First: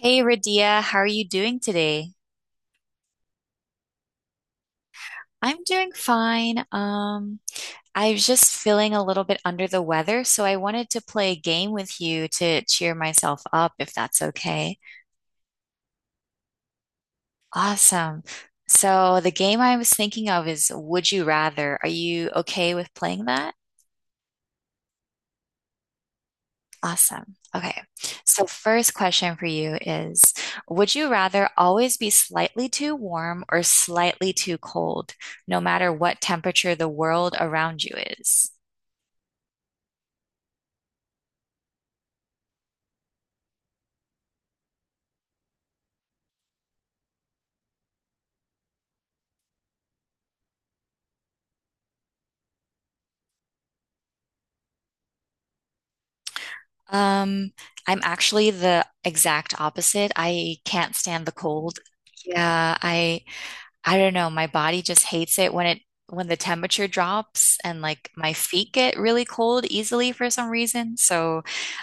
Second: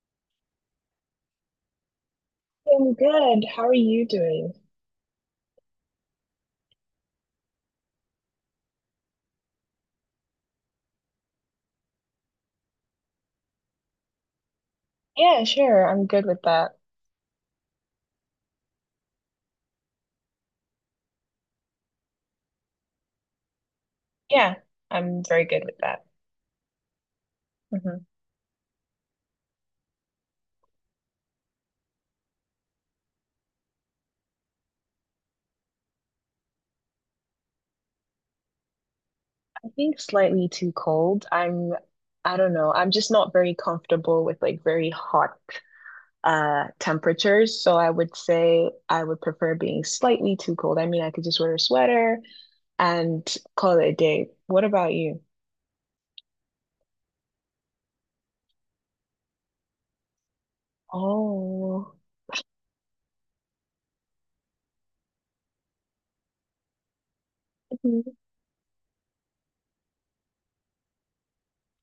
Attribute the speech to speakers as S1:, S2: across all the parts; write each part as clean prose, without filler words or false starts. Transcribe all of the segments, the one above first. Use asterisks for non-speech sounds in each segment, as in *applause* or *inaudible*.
S1: Hey Radia, how are you doing today?
S2: I'm good. How are you doing?
S1: I'm doing fine. I was just feeling a little bit under the weather, so I wanted to play a game with you to cheer myself up, if that's okay.
S2: Yeah, sure. I'm good with that.
S1: Awesome. So the game I was thinking of is Would You Rather? Are you okay with playing that?
S2: Yeah, I'm very good with that.
S1: Awesome. Okay.
S2: Hmm
S1: So first question for you is, would you rather always be slightly too warm or slightly too cold, no matter what temperature the world around you is?
S2: I think slightly too cold. I don't know. I'm just not very comfortable with like very hot temperatures. So I would say I would prefer being slightly too cold. I mean, I could just wear a sweater and call it a day. What about you?
S1: Um, I'm actually the exact opposite. I can't stand the cold.
S2: Oh.
S1: Yeah, I don't know. My body just hates it when the temperature drops and like my feet get really cold easily for some reason. So,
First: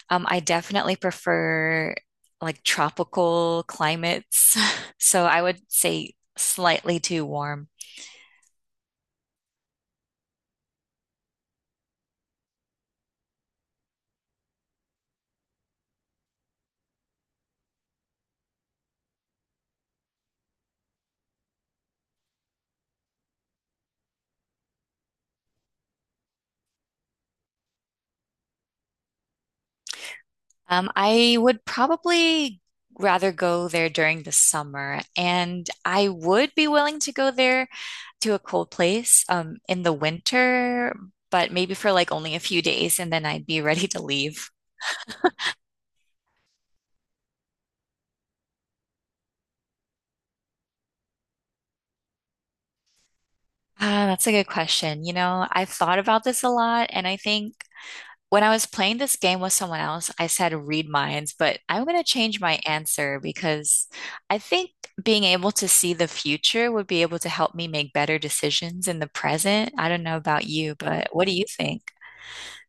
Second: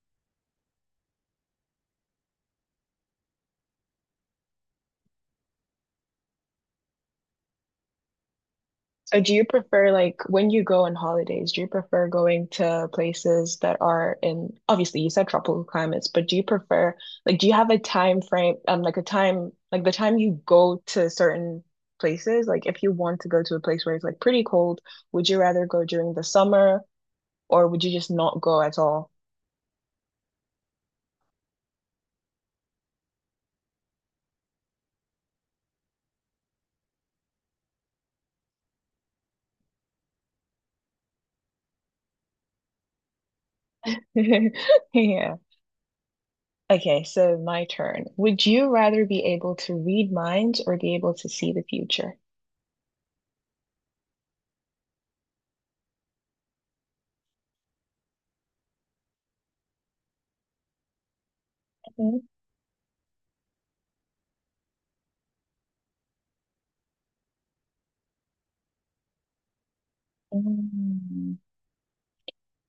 S1: I definitely prefer like tropical climates. *laughs* So I would say slightly too warm.
S2: So do you prefer like when you go on holidays, do you prefer going to places that are in obviously you said tropical climates, but do you prefer like do you have a time frame like a time like the time you go to certain places, like if you want to go to a place where it's like pretty cold, would you rather go during the summer or would you just not go at all?
S1: I would probably rather go there during the summer, and I would be willing to go there to a cold place in the winter, but maybe for like only a few days and then I'd be ready to leave.
S2: *laughs* Yeah. Okay, so my turn. Would you rather be able to read minds or be able to see the future?
S1: Ah, that's a good question. You know, I've thought about this a lot, and I think when I was playing this game with someone else, I said read minds, but I'm going to
S2: Mhm.
S1: change my answer because I think being able to see the future would be able to help me make better decisions in the present. I don't know about you, but what do
S2: Mm.
S1: you think?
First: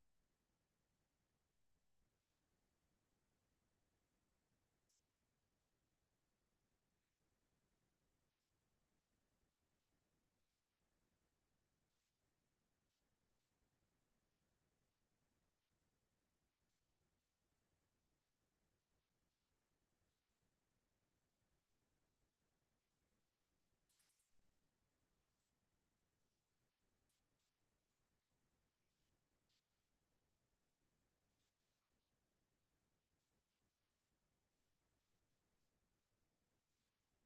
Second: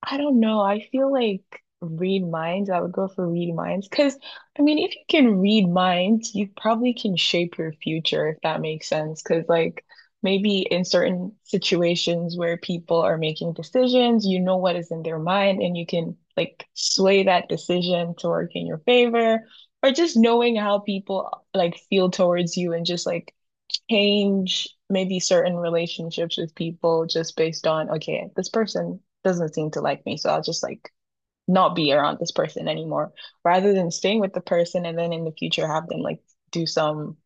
S2: I don't know. I feel like read minds. I would go for read minds because I mean, if you can read minds, you probably can shape your future if that makes sense. Because like maybe in certain situations where people are making decisions, you know what is in their mind, and you can like sway that decision to work in your favor, or just knowing how people like feel towards you and just like change maybe certain relationships with people just based on, okay, this person doesn't seem to like me, so I'll just like not be around this person anymore, rather than staying with the person and then in the future have them like do some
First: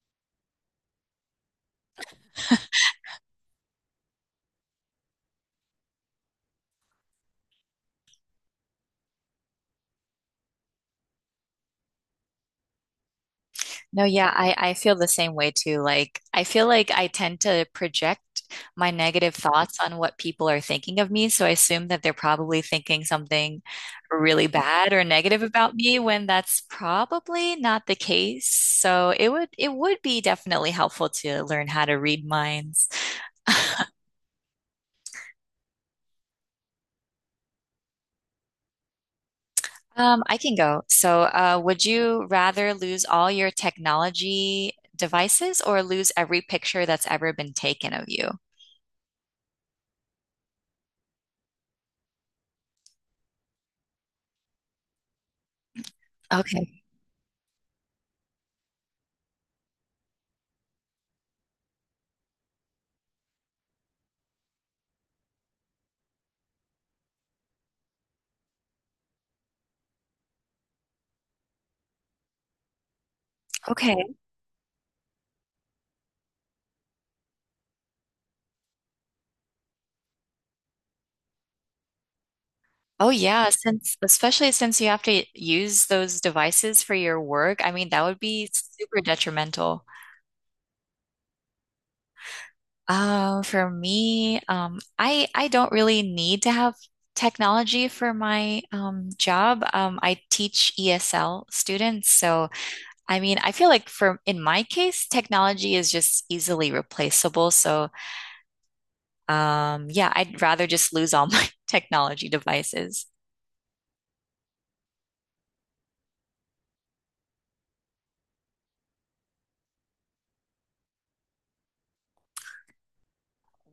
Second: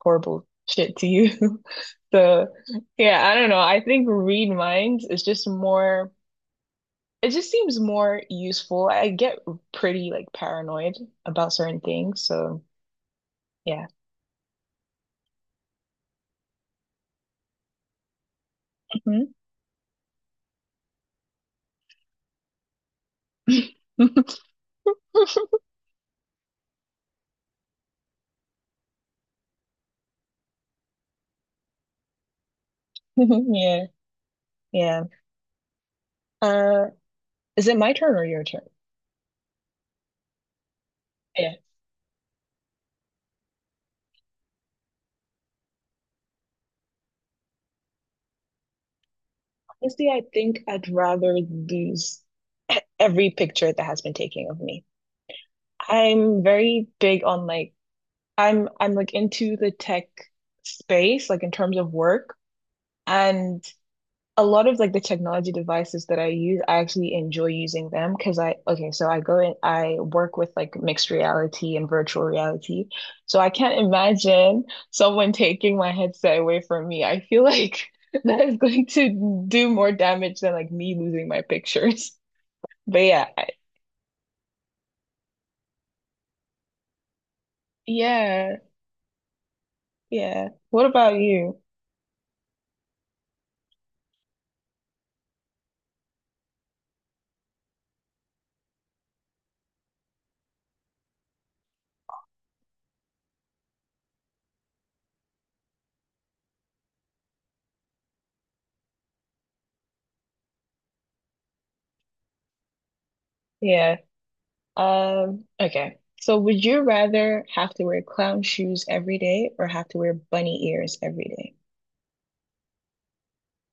S2: horrible shit to you. *laughs* So, yeah, I don't know. I think read minds is just more, it just seems more useful. I get pretty like paranoid about certain things, so yeah.
S1: No, yeah, I feel the same way too. Like, I feel like I tend to project my
S2: Mhm.
S1: negative thoughts on what people are thinking of me. So I assume that they're probably thinking something
S2: *laughs*
S1: really bad or negative about me when that's probably not the case. So it would be definitely helpful to learn how to read minds. *laughs*
S2: Yeah, yeah. Uh, Is it my turn or your turn?
S1: I can go. So,
S2: Yeah.
S1: would you rather lose all your technology devices or lose every picture that's ever been taken of you?
S2: Honestly, I think I'd rather lose *laughs* every picture that has been taken of me. I'm
S1: Okay.
S2: very big on like I'm like into the tech space, like in terms of work. And a lot of like the technology devices that I use, I actually enjoy using them because I, okay, so I go and I work with like mixed reality and virtual reality. So I can't
S1: Okay.
S2: imagine someone taking my headset away from me. I feel like *laughs* that is going to do more damage than like me losing my pictures. *laughs* But
S1: Oh
S2: yeah, I-
S1: yeah, since especially since you have to use those devices for your work, I mean that would be
S2: yeah,
S1: super detrimental.
S2: yeah. What about you?
S1: For me, I don't really need to have technology for my job. I teach ESL students, so I mean I feel like for in my case, technology is just easily replaceable. So yeah, I'd rather just lose all *laughs* my technology devices.
S2: Yeah. Okay. So would you rather have to wear clown shoes every day or have to wear bunny ears every day?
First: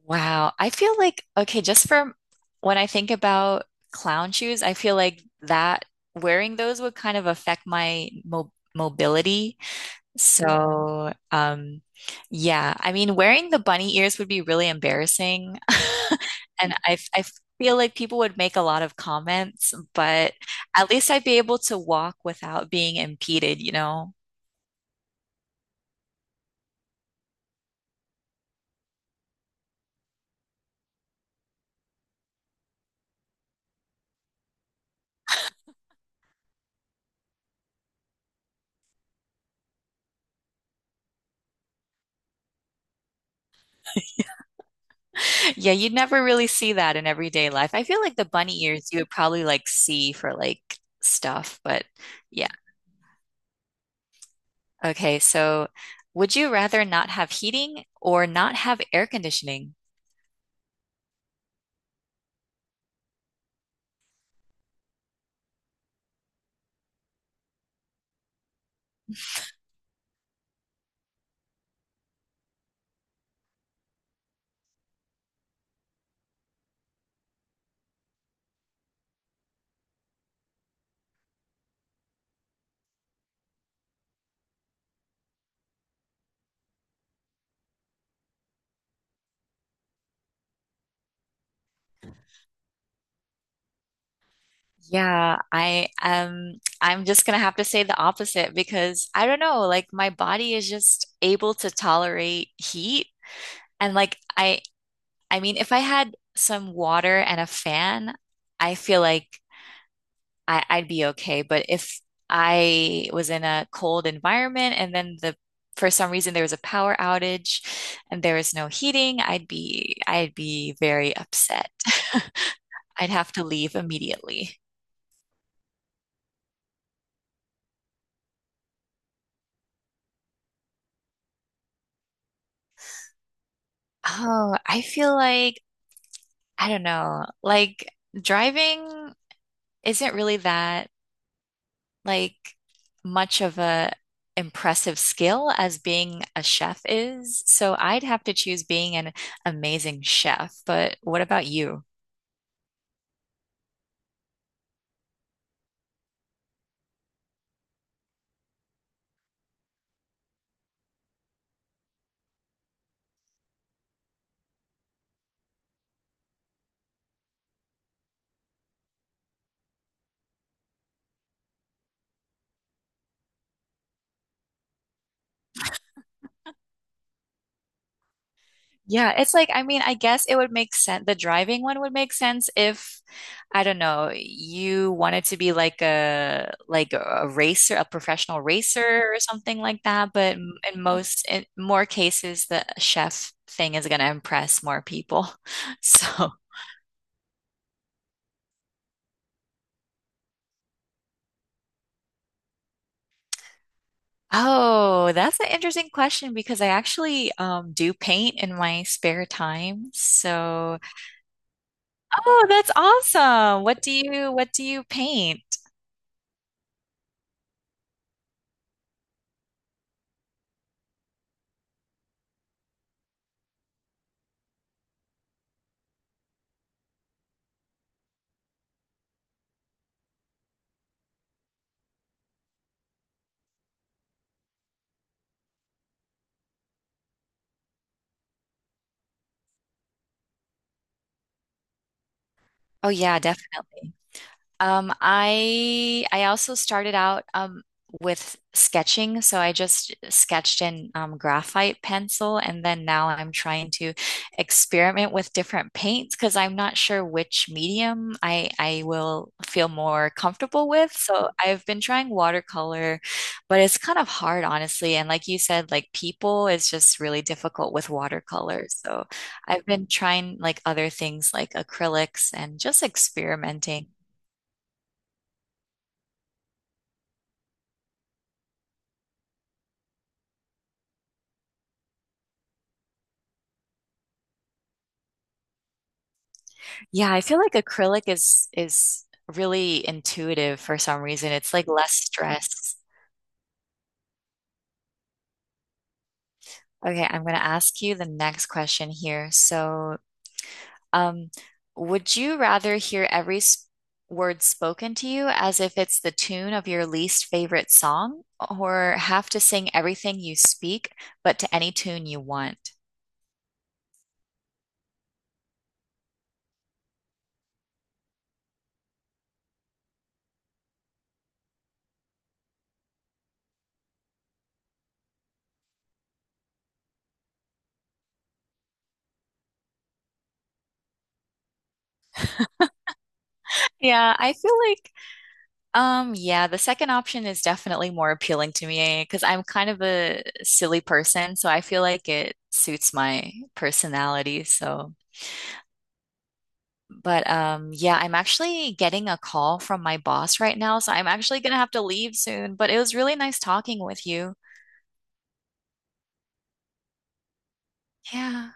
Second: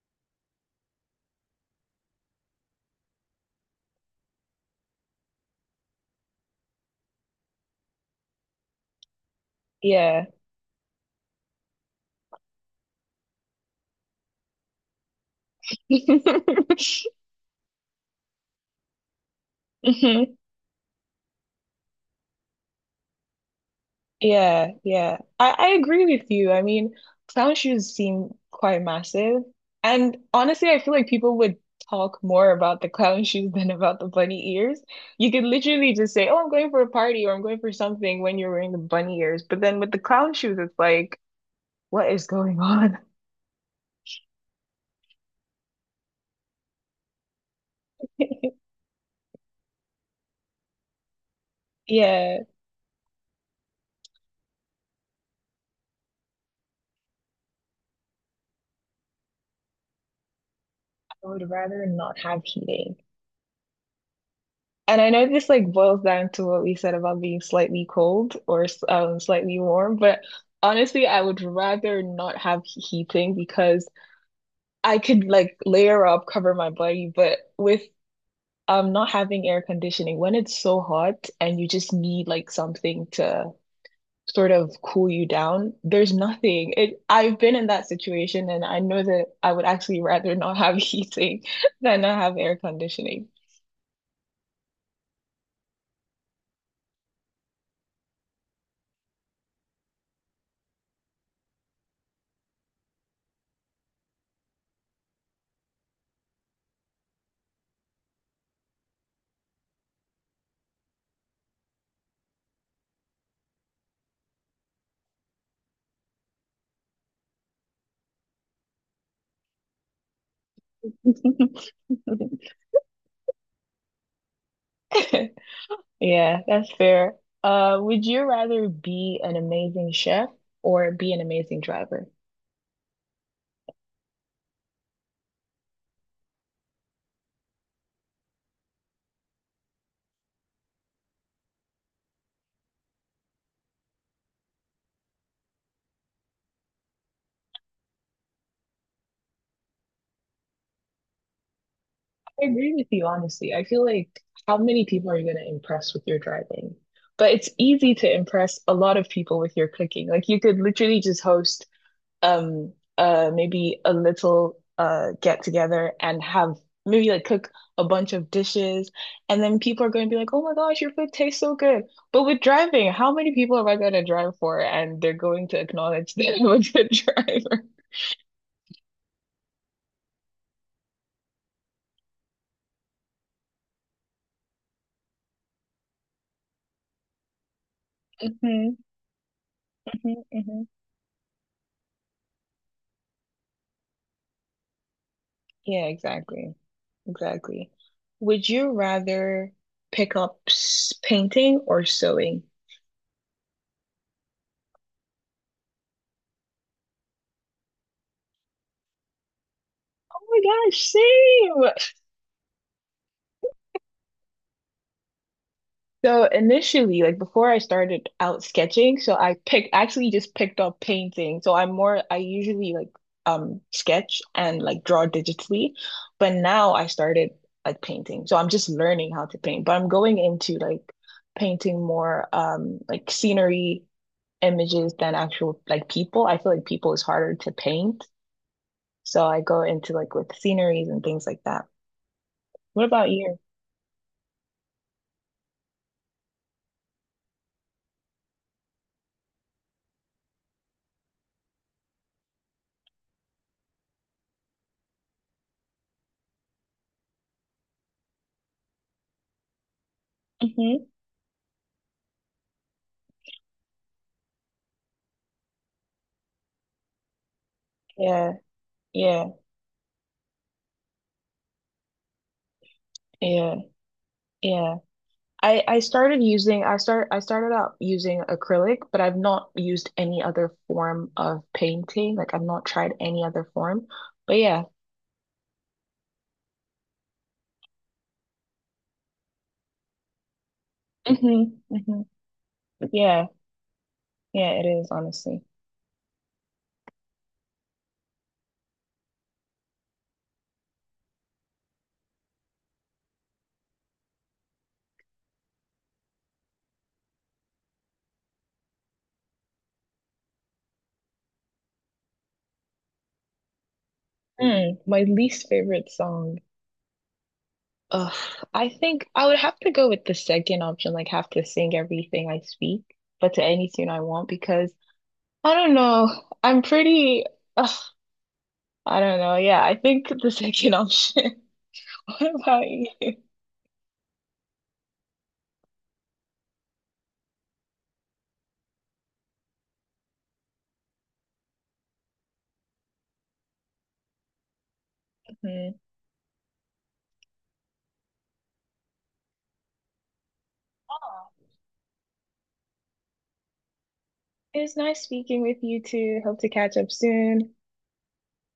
S1: Wow. I feel like, okay, just for when I think about clown shoes, I feel like that wearing those would kind of affect my mo mobility.
S2: Yeah.
S1: So, yeah, I mean, wearing the bunny ears would be really embarrassing. *laughs*
S2: *laughs*
S1: And I feel like people would make a lot of comments, but
S2: Mhm.
S1: at least I'd be able to walk without being impeded, you know?
S2: Yeah, yeah. I agree with you. I mean, clown shoes seem quite massive. And honestly, I feel like people would talk more about the clown *laughs* shoes than about the bunny ears. You could literally just say, oh, I'm going for a party or I'm going for something when you're wearing the bunny ears. But then with the clown shoes, it's like, what is going on?
S1: Yeah, you'd never really see that in everyday life. I feel like the bunny
S2: *laughs*
S1: ears you would probably like see for like stuff, but
S2: Yeah, I
S1: yeah. Okay, so would you rather not have heating or not have air conditioning?
S2: would rather not have heating. And I know this like boils down to what we said about being slightly cold or slightly warm, but honestly, I would rather not have heating because I could like layer up, cover my body, but with not having air conditioning, when it's so hot and you just need like something to sort of cool you down, there's nothing. It I've been in that situation and I know that I would actually rather not have *laughs* heating than not have air conditioning.
S1: Yeah, I I'm just gonna have to say the opposite because I don't know, like my body is just able to tolerate heat and like I mean if I had some water and a fan, I feel like I'd be okay. But if I was in a cold environment and then the for some reason there was a power outage and there was no heating, I'd be very upset. *laughs* I'd have to leave immediately.
S2: *laughs* Yeah, that's fair. Would you rather be an amazing chef or be an amazing driver?
S1: Oh, I feel like I don't know, like driving isn't really that like much of a impressive skill as being a chef is. So I'd have to choose being an amazing chef. But what about you?
S2: I agree with you, honestly. I feel like how many people are you going to impress with your driving? But it's easy to impress a lot of people with your cooking. Like you could literally just host maybe a little get together and have maybe like cook a bunch of dishes and then people are going to be like oh my gosh your food tastes so good but with driving how many people am I going to drive for and they're going to acknowledge that I'm a good *laughs* driver
S1: Yeah, it's like, I mean, I guess it would make sense. The driving one would make sense if, I don't know, you wanted to be like a racer, a professional
S2: hmm
S1: racer or something like that.
S2: hmm
S1: But
S2: hmm
S1: in more cases, the chef thing is gonna impress more people. *laughs*
S2: yeah
S1: So,
S2: exactly exactly would you rather pick up painting or sewing?
S1: oh, that's an interesting question because I actually do paint in my spare time.
S2: Oh my
S1: So,
S2: gosh, same.
S1: oh, that's awesome. What do you paint?
S2: So initially, like before I started out sketching, so I picked actually just picked up painting. So I'm more I usually like sketch and like draw digitally, but now I started like painting. So I'm just learning how to paint, but I'm going into like painting more like scenery images than actual like people. I feel like people is harder to paint. So I go into like with sceneries and things like that. What
S1: Oh
S2: about
S1: yeah,
S2: you?
S1: definitely. I also started out with sketching, so I just sketched in graphite pencil, and then now I'm trying to experiment with different paints because I'm not sure which medium I will feel more comfortable
S2: Hmm
S1: with. So I've been trying watercolor, but it's kind of hard, honestly. And like you said, like people is just really difficult with
S2: Yeah,
S1: watercolor. So
S2: yeah,
S1: I've been trying like other things like acrylics and just
S2: yeah,
S1: experimenting.
S2: yeah. I started out using acrylic, but I've not used any other form of painting. Like I've not tried any other form. But yeah.
S1: Yeah, I feel like acrylic is really intuitive for some reason.
S2: hmm
S1: It's like less
S2: hmm
S1: stress.
S2: Yeah. Yeah, it is honestly.
S1: Okay, I'm going to ask you the next question here. So, um, would you rather hear every s word spoken to you as if it's the tune of your least favorite song, or have to sing everything you speak, but to any tune you want?
S2: Mm, my least favorite song. Ugh, I think I would have to go with the second option, like have to sing everything I speak, but to any tune I want because I don't know. I'm pretty ugh, I don't know. Yeah, I think the second option. *laughs* What about you?
S1: Yeah, I feel like yeah, the second option is definitely more appealing to me because I'm kind of a silly person, so I feel like it suits my personality. So,
S2: Mhm.
S1: but yeah, I'm actually getting a call from my boss right now, so I'm actually gonna have to leave soon, but it was really nice talking with you.
S2: It was nice speaking with you too. Hope to catch up soon.
S1: Yeah.